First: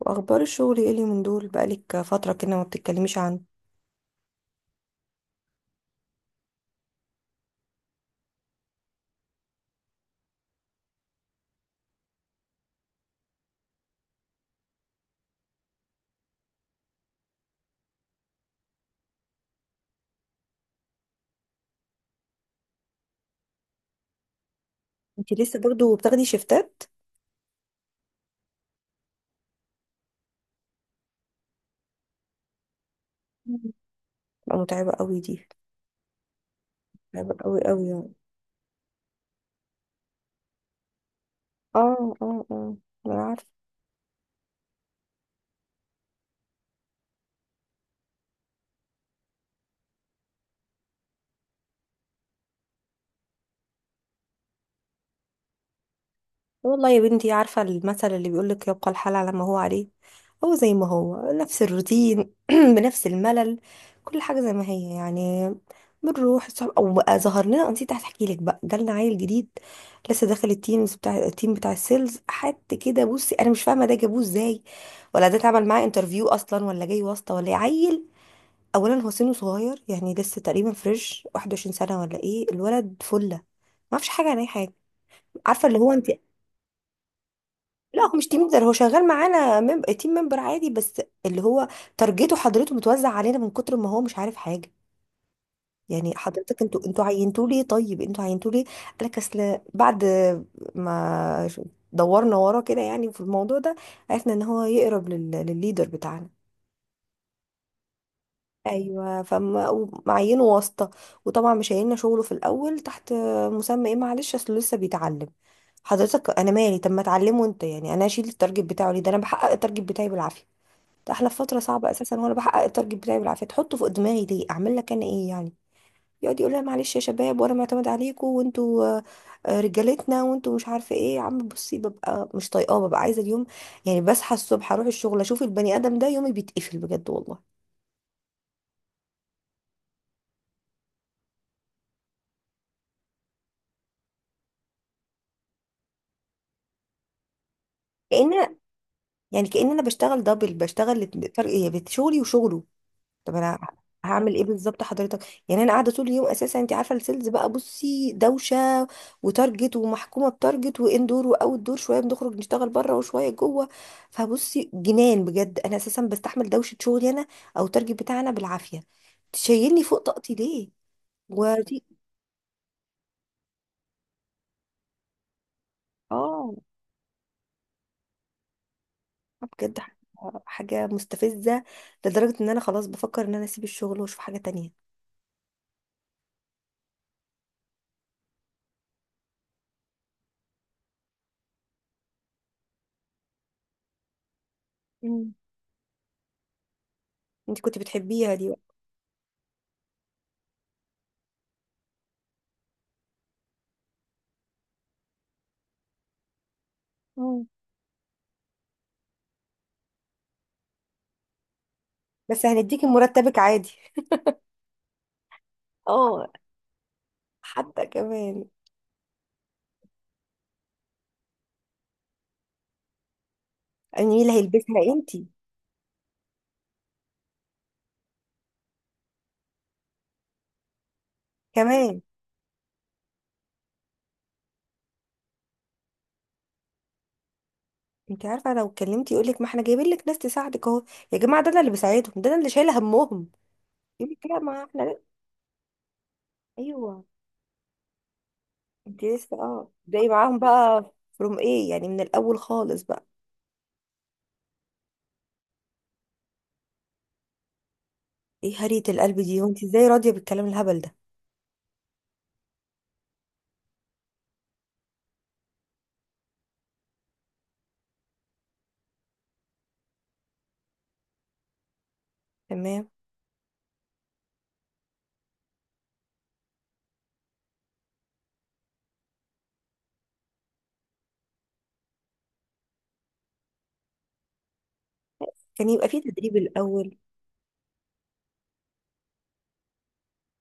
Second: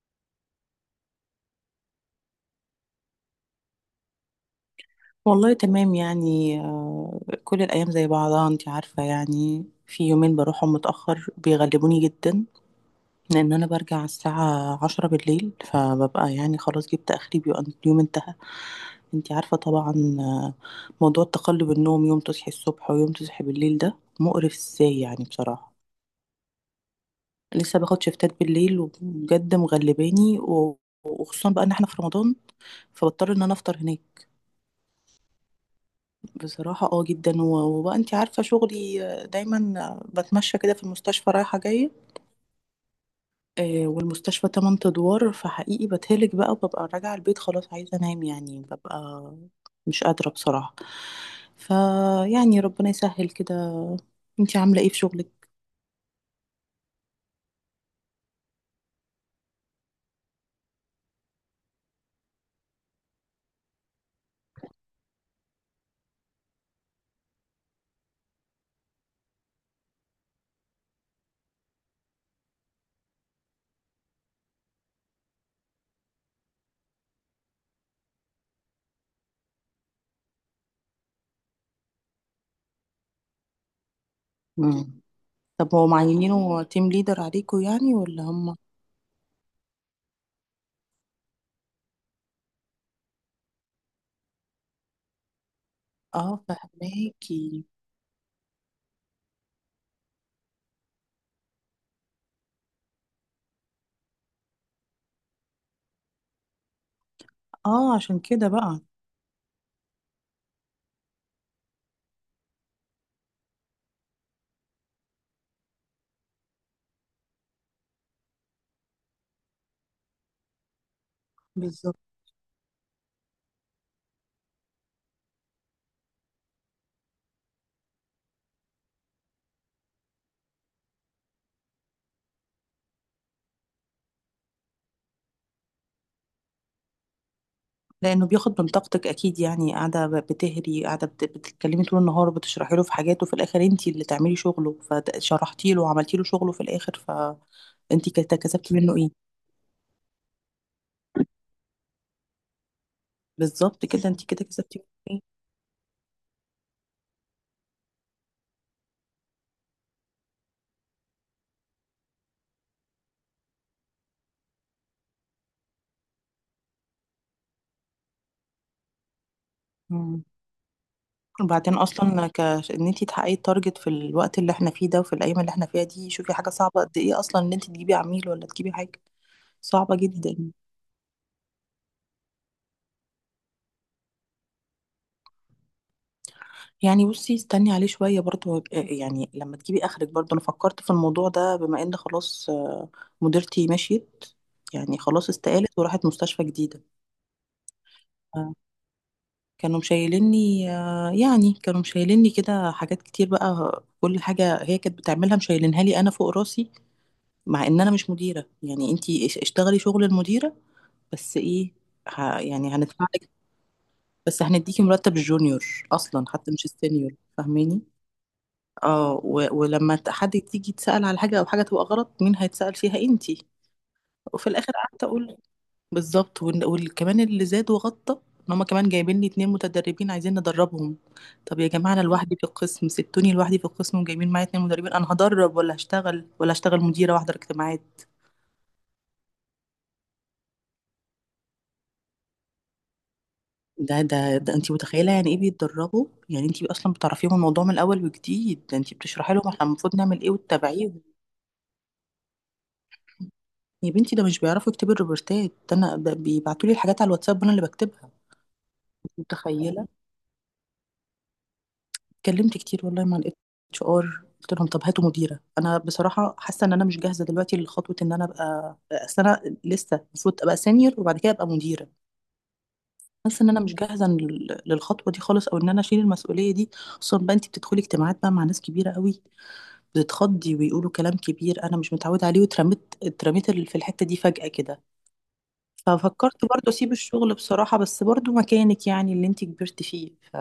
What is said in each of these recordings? واخبار الشغل ايه اللي من دول بقالك فتره كده ما بتتكلميش عنه؟ والله تمام يعني كل الأيام زي بعضها، انت عارفة. يعني في يومين بروحهم متأخر بيغلبوني جدا، لأن أنا برجع على الساعة 10 بالليل، فببقى يعني خلاص جبت آخري، بيبقى اليوم انتهى. انت عارفة طبعا. آه، موضوع تقلب النوم، يوم تصحي الصبح ويوم تصحي بالليل، ده مقرف ازاي يعني انت لسه بصراحة. برضو بتاخدي شيفتات؟ لسه باخد شفتات بالليل وبجد مغلباني وخصوصا بقى ان احنا في رمضان، فبضطر ان انا مم. افطر هناك. بقى متعبه قوي دي. بصراحة اه متعبه جدا، قوي قوي وبقى يعني. انت عارفة شغلي دايما بتمشى كده في المستشفى رايحة جاية. اه، اه، اه. انا عارفه. والمستشفى 8 ادوار، فحقيقي بتهلك بقى، وببقى راجعة البيت خلاص عايزة انام، يعني ببقى مش قادرة بصراحة. فيعني ربنا يسهل كده. انت عاملة ايه في شغلك؟ والله يا بنتي، عارفه المثل اللي بيقول لك، يبقى الحال على ما هو عليه. هو زي ما هو نفس الروتين بنفس الملل. كل حاجة زي ما هي يعني. بنروح الصبح او بقى ظهر لنا، أنا نسيت احكي لك، بقى جالنا عيل جديد. لسه داخل التيمز بتاع التيم بتاع السيلز، حد كده بصي انا مش فاهمه ده جابوه ازاي، ولا ده اتعمل معاه انترفيو اصلا، ولا جاي واسطه، ولا إيه. عيل، اولا هو سنه صغير، يعني لسه تقريبا فريش 21 سنه، ولا ايه الولد فله، ما اعرفش حاجه عن اي حاجه. مم. عارفه طب اللي هو هو انت. معينينه تيم ليدر عليكوا يعني، لا، هو ولا مش تيم هم؟ ليدر، هو شغال معانا تيم ممبر عادي، بس اللي هو تارجته حضرته متوزع علينا من كتر ما هو مش عارف حاجه. يعني اه حضرتك، انتوا عينتوه ليه؟ فهماكي. طيب انتوا عينتوه ليه؟ قال لك اصل بعد ما ش- دورنا وراه كده يعني في الموضوع ده، عرفنا ان هو يقرب للليدر بتاعنا. اه عشان كده بقى. ايوه، فمعينه واسطه. وطبعا مش هيلنا شغله في الاول تحت مسمى ايه؟ معلش، اصله لسه بيتعلم. حضرتك انا مالي، طب ما اتعلمه انت، يعني انا اشيل التارجت بتاعه ليه؟ ده انا بحقق التارجت بتاعي بالعافيه. ده احلى في فتره صعبه اساسا، وانا بحقق التارجت بتاعي بالعافيه، تحطه فوق دماغي ليه؟ اعمل لك انا ايه يعني. يقعد يقول لها معلش يا شباب، وانا معتمد عليكم، وانتوا رجالتنا، وانتوا مش عارفه ايه. يا عم بصي ببقى مش طايقاه، ببقى عايزه اليوم، يعني بصحى الصبح اروح الشغل اشوف البني ادم ده، يومي بيتقفل بجد والله. لانه بياخد من طاقتك اكيد، يعني قاعده بتهري، قاعده بتتكلمي طول النهار، بتشرحي له في حاجات، وفي الاخر انتي اللي تعملي شغله، فشرحتي له وعملتي له شغله في الاخر. فانتي كأن، كسبتي منه ايه؟ يعني كأن انا بشتغل دبل، بشتغل. فرق إيه؟ شغلي وشغله. طب انا بالظبط، كده انتي هعمل ايه كده كسبتي بالظبط منه حضرتك؟ ايه؟ يعني انا قاعده طول اليوم اساسا، انت عارفه السيلز بقى، بصي دوشه وتارجت، ومحكومه بتارجت، واندور واوت دور، شويه بنخرج نشتغل بره وشويه جوه. فبصي جنان بجد، انا اساسا بستحمل دوشه شغلي انا، او التارجت بتاعنا بالعافيه، تشيلني فوق مم. طاقتي ليه؟ وبعدين ودي. اصلا ان انتي تحققي التارجت في الوقت اللي احنا فيه ده، وفي الايام اللي احنا فيها دي، شوفي حاجه اه، صعبه قد ايه اصلا، ان انتي تجيبي عميل ولا تجيبي حاجه. بجد صعبه جدا حاجه مستفزه، لدرجه ان انا خلاص بفكر ان انا اسيب الشغل واشوف حاجه تانية. يعني. بصي استني عليه شوية برضو، يعني لما تجيبي آخرك برضو، أنا فكرت في الموضوع ده، بما إن خلاص مديرتي مشيت، يعني خلاص مم. استقالت وراحت مستشفى جديدة. انت كنت بتحبيها دي آه، بقى. كانوا مشايليني، يعني كانوا مشايليني كده حاجات كتير بقى، كل حاجة هي كانت بتعملها مشايلينها لي أنا فوق راسي، مم. مع إن أنا مش مديرة. يعني أنتي اشتغلي شغل المديرة، بس إيه؟ بس يعني هنديكي هندفعلك. مرتبك عادي. بس هنديكي مرتب الجونيور. أصلا اه، حتى مش السينيور فاهماني. حتى كمان. اه ولما حد تيجي تسأل على حاجة، أو حاجة تبقى غلط، مين هيتسأل فيها؟ انتي. يعني مين اللي وفي الآخر هيلبسها؟ قعدت انتي. أقول: بالظبط. وكمان اللي زاد وغطى، إن هما كمان جايبين لي 2 متدربين عايزين ندربهم. طب يا جماعة، كمان. أنا لوحدي في القسم، سبتوني لوحدي في القسم وجايبين معايا 2 مدربين. أنا هدرب ولا هشتغل؟ ولا هشتغل مديرة واحضر اجتماعات؟ انتي عارفه لو اتكلمتي يقول لك، ما احنا جايبين لك ناس تساعدك اهو. يا جماعه، ده انا اللي بساعدهم، ده انا اللي شايله همهم. ده يقول لك ده لا، ده ما انتي احنا لا. متخيلة يعني ايه بيتدربوا؟ يعني انتي اصلا ايوه، بتعرفيهم الموضوع من الاول، وجديد ده، انتي انتي بتشرحي لسه لهم احنا المفروض جاي نعمل ايه معاهم بقى، وتتابعيهم. فروم ايه يعني، من الاول خالص بقى. يا بنتي ده مش بيعرفوا يكتبوا الروبورتات، ده انا ده بيبعتوا لي الحاجات على الواتساب وانا اللي بكتبها. ايه هرية أنت القلب دي؟ وانتي متخيله! ازاي راضيه بالكلام الهبل ده؟ اتكلمت كتير والله مع الـ HR، قلت لهم طب هاتوا مديره، انا بصراحه حاسه ان انا مش جاهزه دلوقتي لخطوه ان انا ابقى. اصل انا لسه المفروض ابقى سينيور، وبعد كده ابقى مديره. تمام. حاسه ان انا مش جاهزه للخطوه دي خالص، او ان انا اشيل المسؤوليه دي، خصوصا بقى انت بتدخلي اجتماعات بقى مع ناس كبيره قوي، بتتخضي ويقولوا كلام كبير انا مش متعوده عليه، واترميت اترميت في الحته دي فجاه كده. كان يبقى في تدريب ففكرت برضو اسيب الاول. الشغل بصراحة، بس برضو مكانك، يعني اللي انت كبرت فيه، ف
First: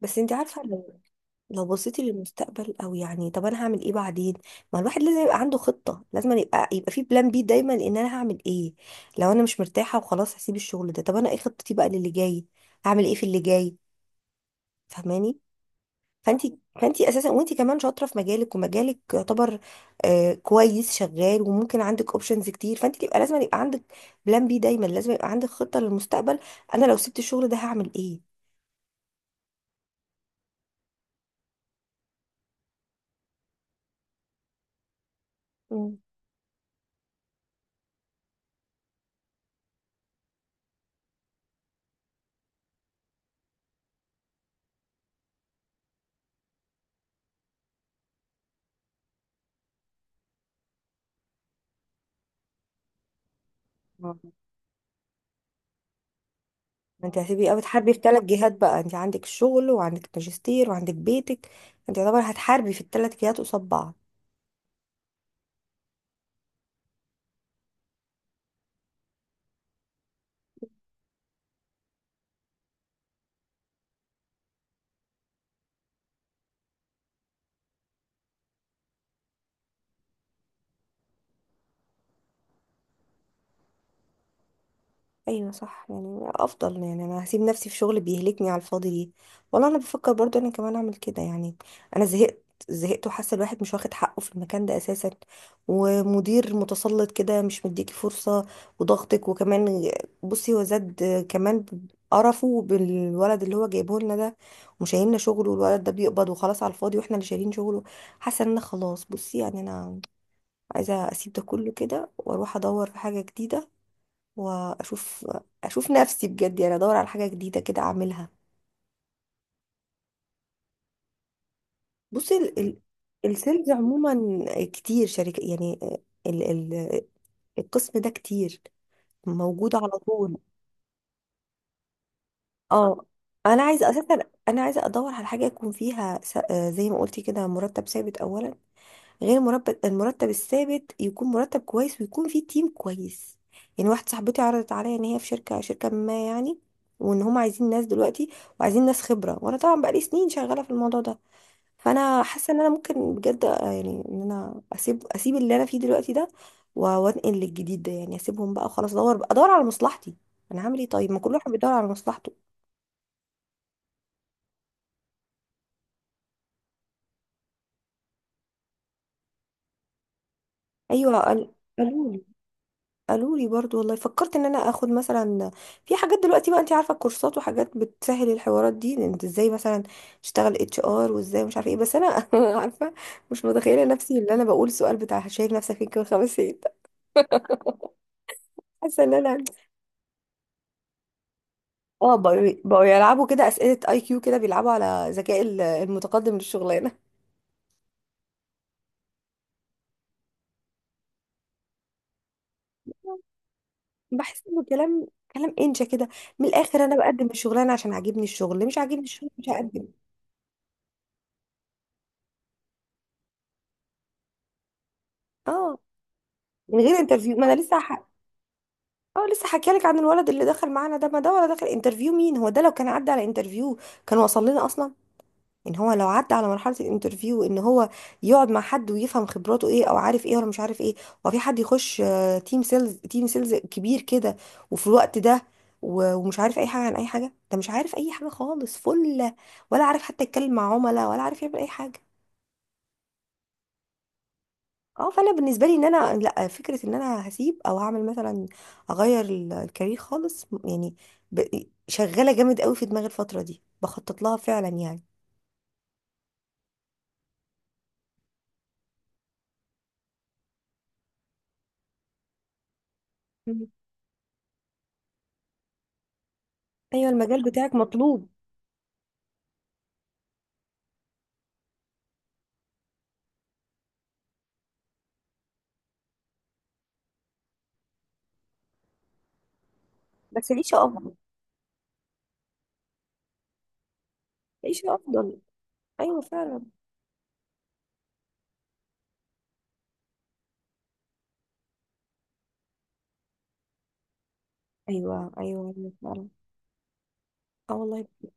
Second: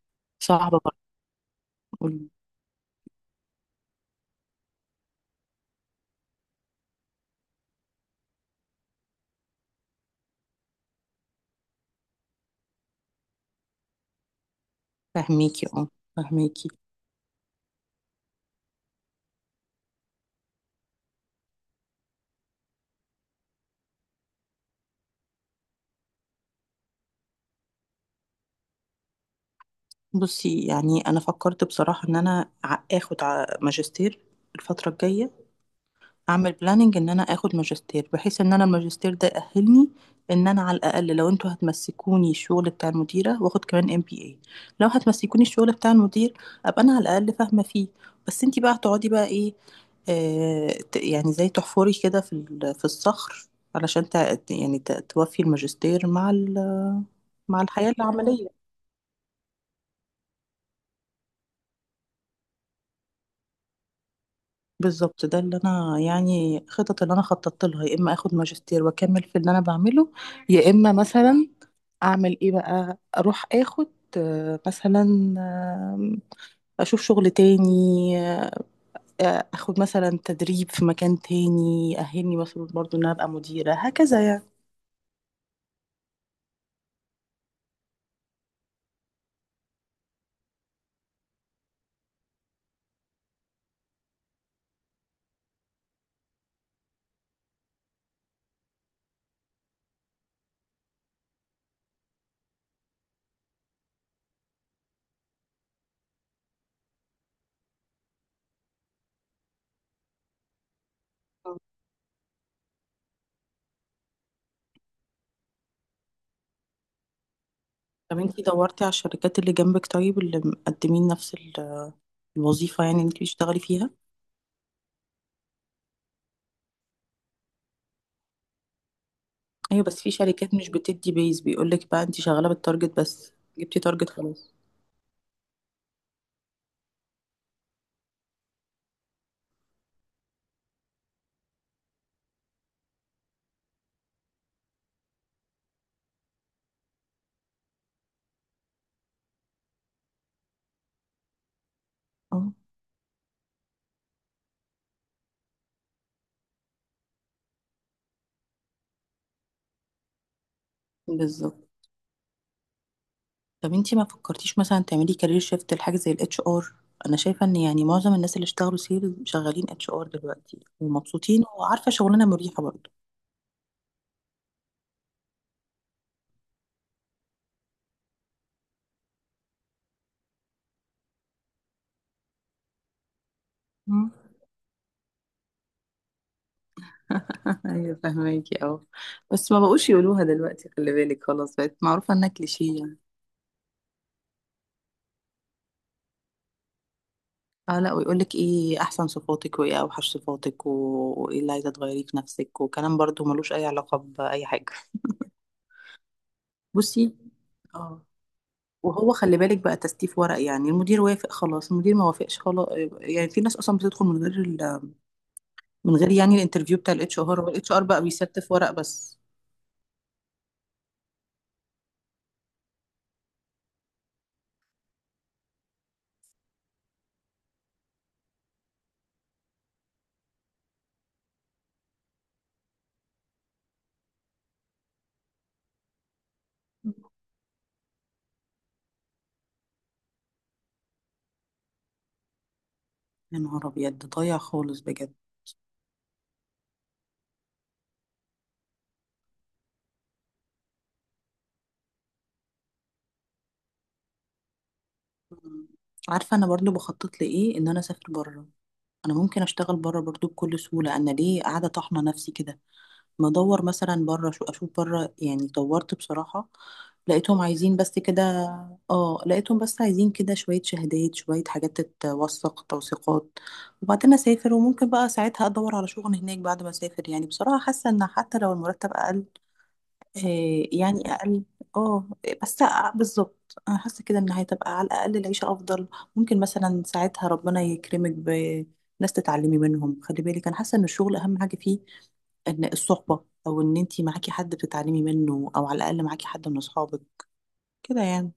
بس انتي عارفه، صعبة. لو بصيتي برضو للمستقبل، او يعني طب انا هعمل ايه بعدين؟ ما الواحد لازم يبقى عنده خطة، لازم يبقى في بلان بي دايما، ان انا هعمل ايه لو انا مش مرتاحة وخلاص هسيب الشغل ده. طب انا ايه خطتي بقى للي جاي؟ هعمل ايه في اللي جاي؟ فاهماني. فهميكي اه فانتي فهميكي فانتي اساسا، وانتي كمان شاطرة في مجالك، ومجالك يعتبر كويس، شغال، وممكن عندك اوبشنز كتير، فانتي يبقى لازم يبقى عندك بلان بي دايما، لازم يبقى عندك خطة للمستقبل. انا لو سبت الشغل ده هعمل ايه؟ بصي يعني انا فكرت بصراحة ان انا اخد ماجستير الفترة الجاية، اعمل بلاننج ان انا اخد ماجستير، بحيث ان انا الماجستير ده يأهلني ان انا على الاقل، لو انتوا هتمسكوني الشغل بتاع المديره، واخد كمان MBA. لو هتمسكوني الشغل بتاع المدير، ابقى انا على الاقل فاهمه فيه. بس انتي بقى هتقعدي بقى ايه؟ يعني زي تحفري كده في في الصخر، علشان مم. يعني توفي الماجستير مع ما انت هتبقي بقى مع الحياه بتحاربي في 3 جهات العمليه. بقى، انت عندك الشغل، وعندك الماجستير، وعندك بيتك. انت يعتبر هتحاربي في ال3 جهات قصاد بعض. بالظبط ده اللي انا يعني خطط اللي انا خططت لها، يا اما اخد ماجستير واكمل في اللي انا بعمله، يا اما مثلا اعمل ايه بقى؟ اروح اخد مثلا آه، اشوف شغل تاني، اخد مثلا تدريب في مكان تاني اهلني مثلا برضو ان انا ابقى مديرة هكذا يعني. ايوه صح، يعني افضل، يعني انا هسيب نفسي في شغل بيهلكني على الفاضي ليه؟ والله انا بفكر برضو انا كمان اعمل كده يعني. انا زهقت. زهقت، وحاسه الواحد مش واخد حقه في المكان ده اساسا، ومدير متسلط كده، مش مديكي فرصه، وضغطك وكمان، بصي هو زاد كمان قرفه بالولد اللي هو جايبه لنا ده، وشايلنا شغله، والولد ده بيقبض وخلاص على الفاضي، واحنا اللي شايلين شغله. حاسه ان انا خلاص، بصي يعني انا عايزه اسيب ده كله كده، واروح ادور في حاجه جديده، واشوف، اشوف نفسي بجد، يعني ادور على حاجه جديده كده طب اعملها. انتي دورتي على الشركات اللي جنبك؟ طيب اللي مقدمين نفس بصي الوظيفة، يعني اللي انتي بتشتغلي السيلز فيها. عموما، كتير شركه يعني، ال... ال... القسم ده كتير، موجود ايوه، على بس في طول. شركات مش بتدي بيز، بيقولك بقى انتي شغالة بالتارجت، اه، بس انا جبتي عايزه تارجت اساسا، خلاص. انا عايزه ادور على حاجه يكون فيها س... آه، زي ما قلتي كده، مرتب ثابت اولا، غير مرتب، المرتب الثابت يكون مرتب كويس، ويكون فيه تيم كويس. يعني واحده صاحبتي عرضت عليا ان هي في شركه ما يعني، وان هم عايزين ناس دلوقتي، وعايزين ناس خبره، وانا طبعا بقالي سنين شغاله في الموضوع ده، فانا حاسه اه ان انا ممكن بجد، يعني ان انا اسيب اللي انا فيه دلوقتي ده، وانقل للجديد ده، يعني اسيبهم بقى وخلاص، ادور على مصلحتي. انا هعمل ايه طيب؟ ما كل واحد بالظبط. بيدور على مصلحته. طب انتي ما فكرتيش مثلا تعملي كارير شيفت لحاجه زي الـ HR؟ انا شايفه ان يعني معظم الناس اللي اشتغلوا سيل شغالين HR دلوقتي ايوه، ومبسوطين، وعارفه قالوا شغلانه مريحه برضه. قالوا لي برضو، والله فكرت ان انا اخد مثلا، في حاجات دلوقتي بقى انت عارفه، الكورسات وحاجات بتسهل الحوارات دي، إن انت ازاي مثلا تشتغل HR، وازاي مش عارفه ايه، بس انا عارفه، مش متخيله مم. نفسي اللي انا بقول سؤال بتاع شايف نفسك فين كمان 5 سنين. ايوه فهماكي اه. حاسه ان انا، بس ما بقوش يقولوها دلوقتي، خلي بالك، خلاص بقت معروفه اه، انها بقوا كليشيه بقوا يعني. يلعبوا كده اسئله IQ كده، بيلعبوا على ذكاء المتقدم للشغلانه. اه لا، ويقولك ايه احسن صفاتك، وايه اوحش صفاتك، وايه اللي عايزه تغيريه في نفسك، وكلام برضو ملوش اي علاقه بحس باي انه حاجه. كلام انشا كده. من الاخر انا بصي بقدم الشغلانه عشان اه، عاجبني الشغل، مش عاجبني وهو الشغل خلي مش بالك بقى هقدم. تستيف ورق، يعني المدير وافق خلاص، المدير ما وافقش خلاص. يعني في ناس اصلا بتدخل اه، من غير يعني الانترفيو من بتاع غير الاتش انترفيو. ار ما انا والاتش لسه، ار بقى بيستف ورق بس. اه لسه حكيالك لك عن الولد اللي دخل معانا ده، ما ده ولا دخل انترفيو. مين هو ده؟ لو كان عدى على انترفيو كان وصل لنا اصلا ان هو لو عدى على مرحله الانترفيو، ان هو يقعد مع حد ويفهم خبراته ايه، او عارف ايه ولا مش عارف ايه. وفي حد يخش تيم سيلز كبير كده، وفي الوقت ده، ومش عارف اي حاجه عن اي حاجه. ده مش عارف اي حاجه خالص فله، ولا عارف حتى يتكلم مع عملاء، ولا عارف يعمل اي حاجه. يا نهار ابيض، ده ضايع خالص اه، بجد. فانا بالنسبه لي ان انا لا، فكره ان انا هسيب او هعمل مثلا، اغير الكارير خالص، يعني، شغاله جامد قوي في دماغي الفتره دي، بخطط لها فعلا يعني. مم. عارفه انا برضو بخطط لايه؟ ان انا اسافر بره. انا ممكن اشتغل بره برضو بكل سهوله، انا ليه قاعده طاحنه نفسي كده؟ بدور مم. مثلا بره، شو اشوف بره يعني، دورت بصراحة ايوه لقيتهم المجال بتاعك عايزين بس كده. مطلوب. اه لقيتهم بس عايزين كده شوية شهادات، شوية حاجات تتوثق، توثيقات. وبعدين اسافر، وممكن بقى ساعتها ادور على شغل هناك بعد ما اسافر. يعني بصراحة حاسة ان حتى لو المرتب اقل، بس عيشه إيه يعني افضل. اقل؟ اه بس. بالظبط انا حاسه كده ان هتبقى على عيشه الاقل افضل، العيشه افضل. ايوه ممكن فعلا. مثلا ساعتها ربنا يكرمك بناس تتعلمي منهم، خلي بالك. انا حاسه ان الشغل اهم حاجه فيه، ان الصحبه، او ان انتي معاكي حد بتتعلمي ايوه، منه، او ايوه، على ايوه، الاقل معاكي فعلا. حد من اصحابك اه كده والله، يعني.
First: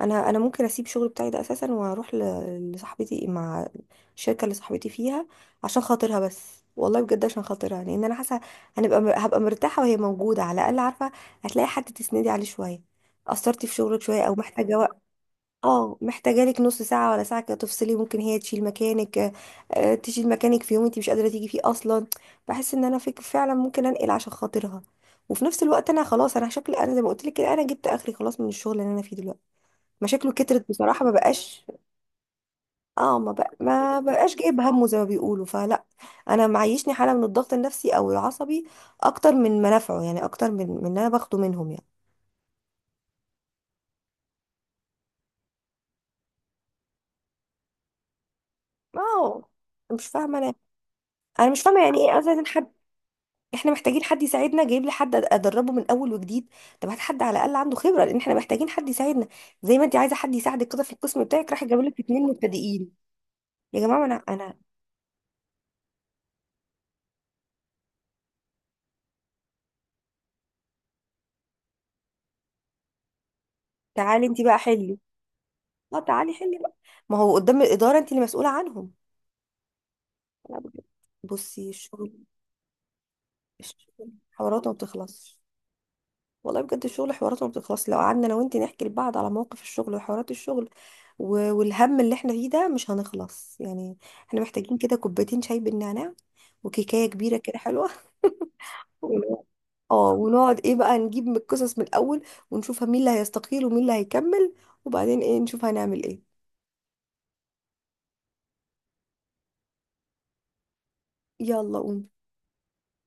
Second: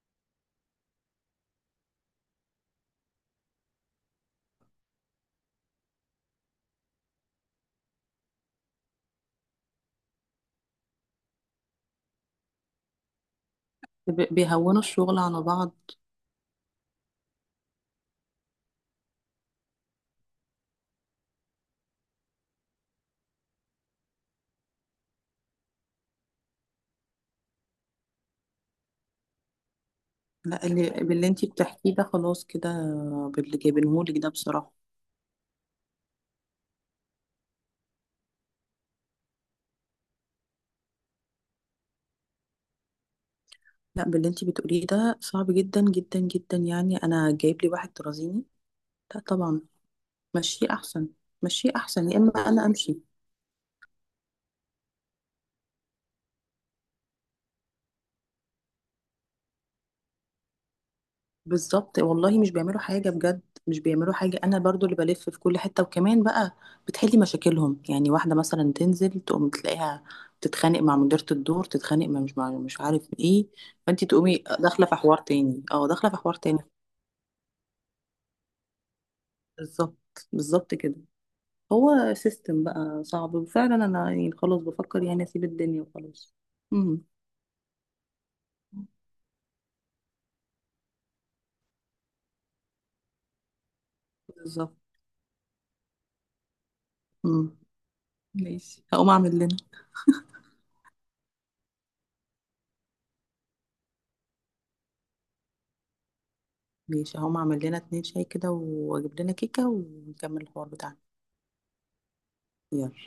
انا ممكن اسيب الشغل بتاعي ده اساسا، واروح لصاحبتي، مع الشركه اللي صاحبتي فيها، عشان خاطرها بس، والله بجد عشان خاطرها، لان انا حاسه هنبقى هبقى مرتاحه، وهي موجوده على الاقل عارفه، هتلاقي حد تسندي عليه شويه، قصرتي في شغلك شويه، او محتاجه بيهونوا وقت، الشغل على بعض. اه محتاجه لك نص ساعه ولا ساعه كده تفصلي، ممكن هي تشيل مكانك، تشيل مكانك في يوم انت مش قادره تيجي فيه اصلا. بحس ان انا فك فعلا، ممكن انقل عشان خاطرها، وفي نفس الوقت انا خلاص، انا شكلي انا زي ما قلت لك كده، انا جبت اخري خلاص من الشغل اللي انا فيه دلوقتي، مشاكله لا كترت بصراحة، ما باللي انتي بقاش، بتحكيه ده خلاص كده، اه باللي ما جايبينهولك ده بقاش جايب بصراحه. همه زي ما بيقولوا فلا. انا معيشني حالة من الضغط النفسي او العصبي اكتر من منافعه، يعني اكتر من اللي انا باخده منهم يعني. لا باللي انتي بتقوليه ده صعب جدا جدا جدا، يعني انا جايب لي واحد ترازيني؟ لا اه، طبعا. مش فاهمة انا، مشيه احسن، انا مش مشيه فاهمة يعني احسن، يا ايه اما اصلا. انا حد، امشي. احنا محتاجين حد يساعدنا، جايب لي حد ادربه من اول وجديد. طب هات حد على الاقل عنده خبرة، لان احنا محتاجين حد يساعدنا. زي ما انت عايزة حد يساعدك كده في القسم بتاعك، راح جايب بالظبط لك اتنين والله، مش بيعملوا مبتدئين حاجه بجد، مش يا جماعة بيعملوا انا حاجه. انا انا برضو اللي بلف في كل حته، وكمان بقى بتحلي مشاكلهم، يعني واحده مثلا تنزل تقوم تلاقيها تتخانق مع مديره الدور، تتخانق مع مش عارف ايه، فانت تعالي تقومي انت بقى داخله في حلي. حوار تاني، اه، داخله في تعالي حوار حلي تاني. بقى. ما هو قدام الإدارة انت اللي مسؤولة عنهم. بالظبط، لا بالظبط بجد. كده. بصي هو الشغل، سيستم بقى صعب، وفعلا انا الشغل يعني خلاص حواراته ما بفكر يعني بتخلصش. اسيب الدنيا وخلاص. والله بجد امم الشغل حواراته ما بتخلصش، لو قعدنا انا وانتي نحكي لبعض على مواقف الشغل وحوارات الشغل، والهم اللي احنا فيه ده، مش هنخلص يعني. احنا محتاجين بالظبط. كده كوبايتين شاي بالنعناع، وكيكاية كبيرة امم كده حلوة. ماشي هقوم اعمل ونقعد- لنا اه، ونقعد ايه بقى، نجيب من القصص من الأول، ونشوفها مين اللي هيستقيل ومين اللي هيكمل، وبعدين ايه نشوف هنعمل ايه. ماشي هقوم اعمل لنا 2 شاي كده، واجيب لنا كيكة، ونكمل الحوار بتاعنا. يلا قوم. يلا.